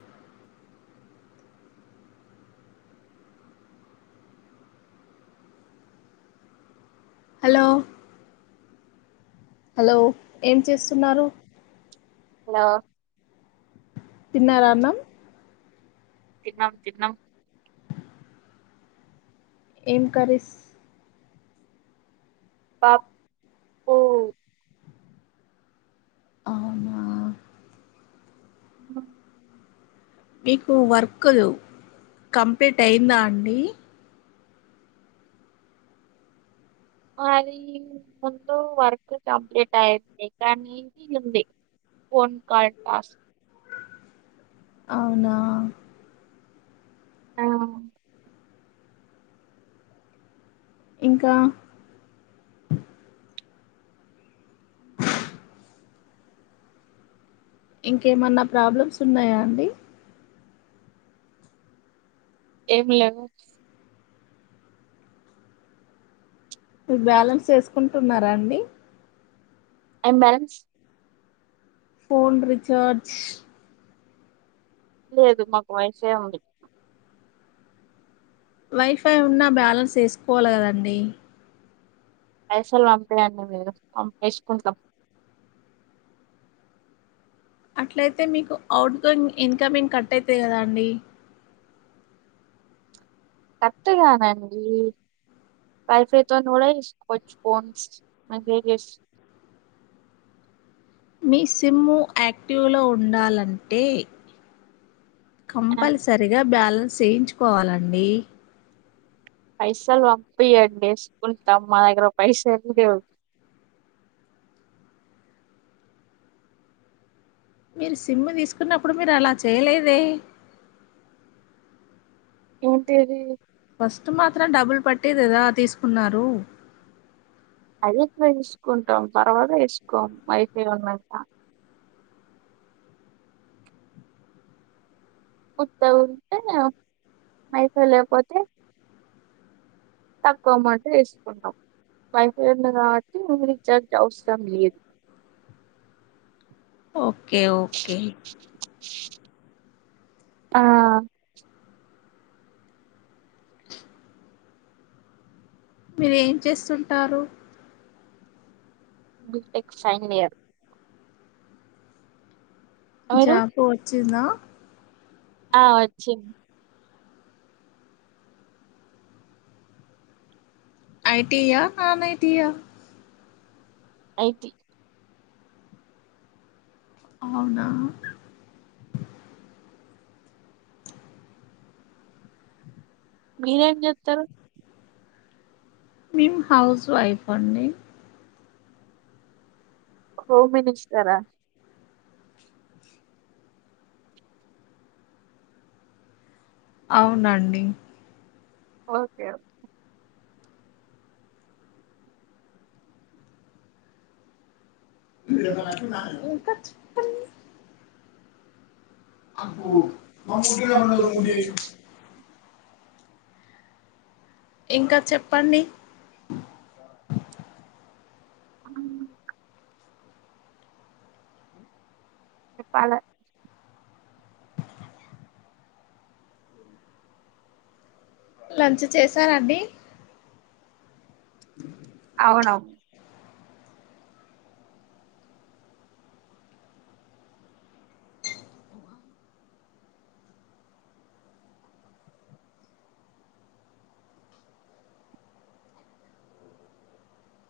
hello hello ఏం చేస్తున్నారు hello తిన్నారన్నాం చినం చిహనం ఏం కరీస్ పా పోఓ అవునా ఆ మీకు వర్క్లు కంప్లీట్ అయిందా అండి అది ముందు వర్క్ కంప్లీట్ అయింది కానీ ఇది ఉంది ఫోన్ కాల్ టాస్క్ అవునా ఆ ఇంకా ఇంకేమన్నా ప్రాబ్లమ్స్ ఉన్నాయా అండి ఎం లెవ్వు బ్యాలెన్స్ వేసుకుం టున్నారా అండి ఏం బాలెన్స్ ఫోన్ రీచార్జ్ లేదు మాకు వైఫై ఉంది వైఫై ఉన్నా బ్యాలన్స్ ఏసుకోవాలి కదండి పైసలు పంపయండి మీరు మేం ఏసుకుంటాం అట్లయితే మీకు అఔట్ గోయింగ్ ఇన్కమింగ్ కట్ అయితై కదా అండి కట్గానండి వైఫై తోన కూడా చేసుకోవచ్చు ఫోన్స్ మెసేజెస్ మీ సిమ్ము యాక్టివ్ లో ఉండాలంటే ఆ, కంపల్సరిగా బ్యాల్ చేయించుకోవాలండి పైసల్ పంపియండి ఎస్కుంటాం మా దగ్గర పైసల్ లేవు మీరు సిమ్ తీసుకున్నప్పుడు మీరు అలా చేయలేదే ఏంటరు ఫస్ట్ మాత్రం డబ్బులు పట్దిది కదా తీసుకున్నారు అదిట్లా తీసుకుంటాం తర్వాత ఏసుకోం అయితే ఉన్నంత ఉంటే ఉంటై లేక్ పైసల్ లేకపోతే తక్కువ అమౌంట్ వేసుకుంటాం వైఫైంది కాబట్టి రీచార్జ్ అవసరం లేదు ఓకే ఓకే ఆ మీరు ఏం చేస్తుంటారు టెక్ ఫైనలియర్ మీరు జాపో వచ్చింద ఆ వచ్చిన్ ఐ టీ యా ఆన్ ఐ టీ యా ఐ టి అవునా మీరేం చెత్తారు మేము హౌస్ వైఫ్ అండి హోమ్ మినిస్టర అవునండి ఓకే ఓకే ఓకే చ అకుంది ఇంకా చెప్పండి అ చెప్పాల లంచ్ చేశారంండి అవునవు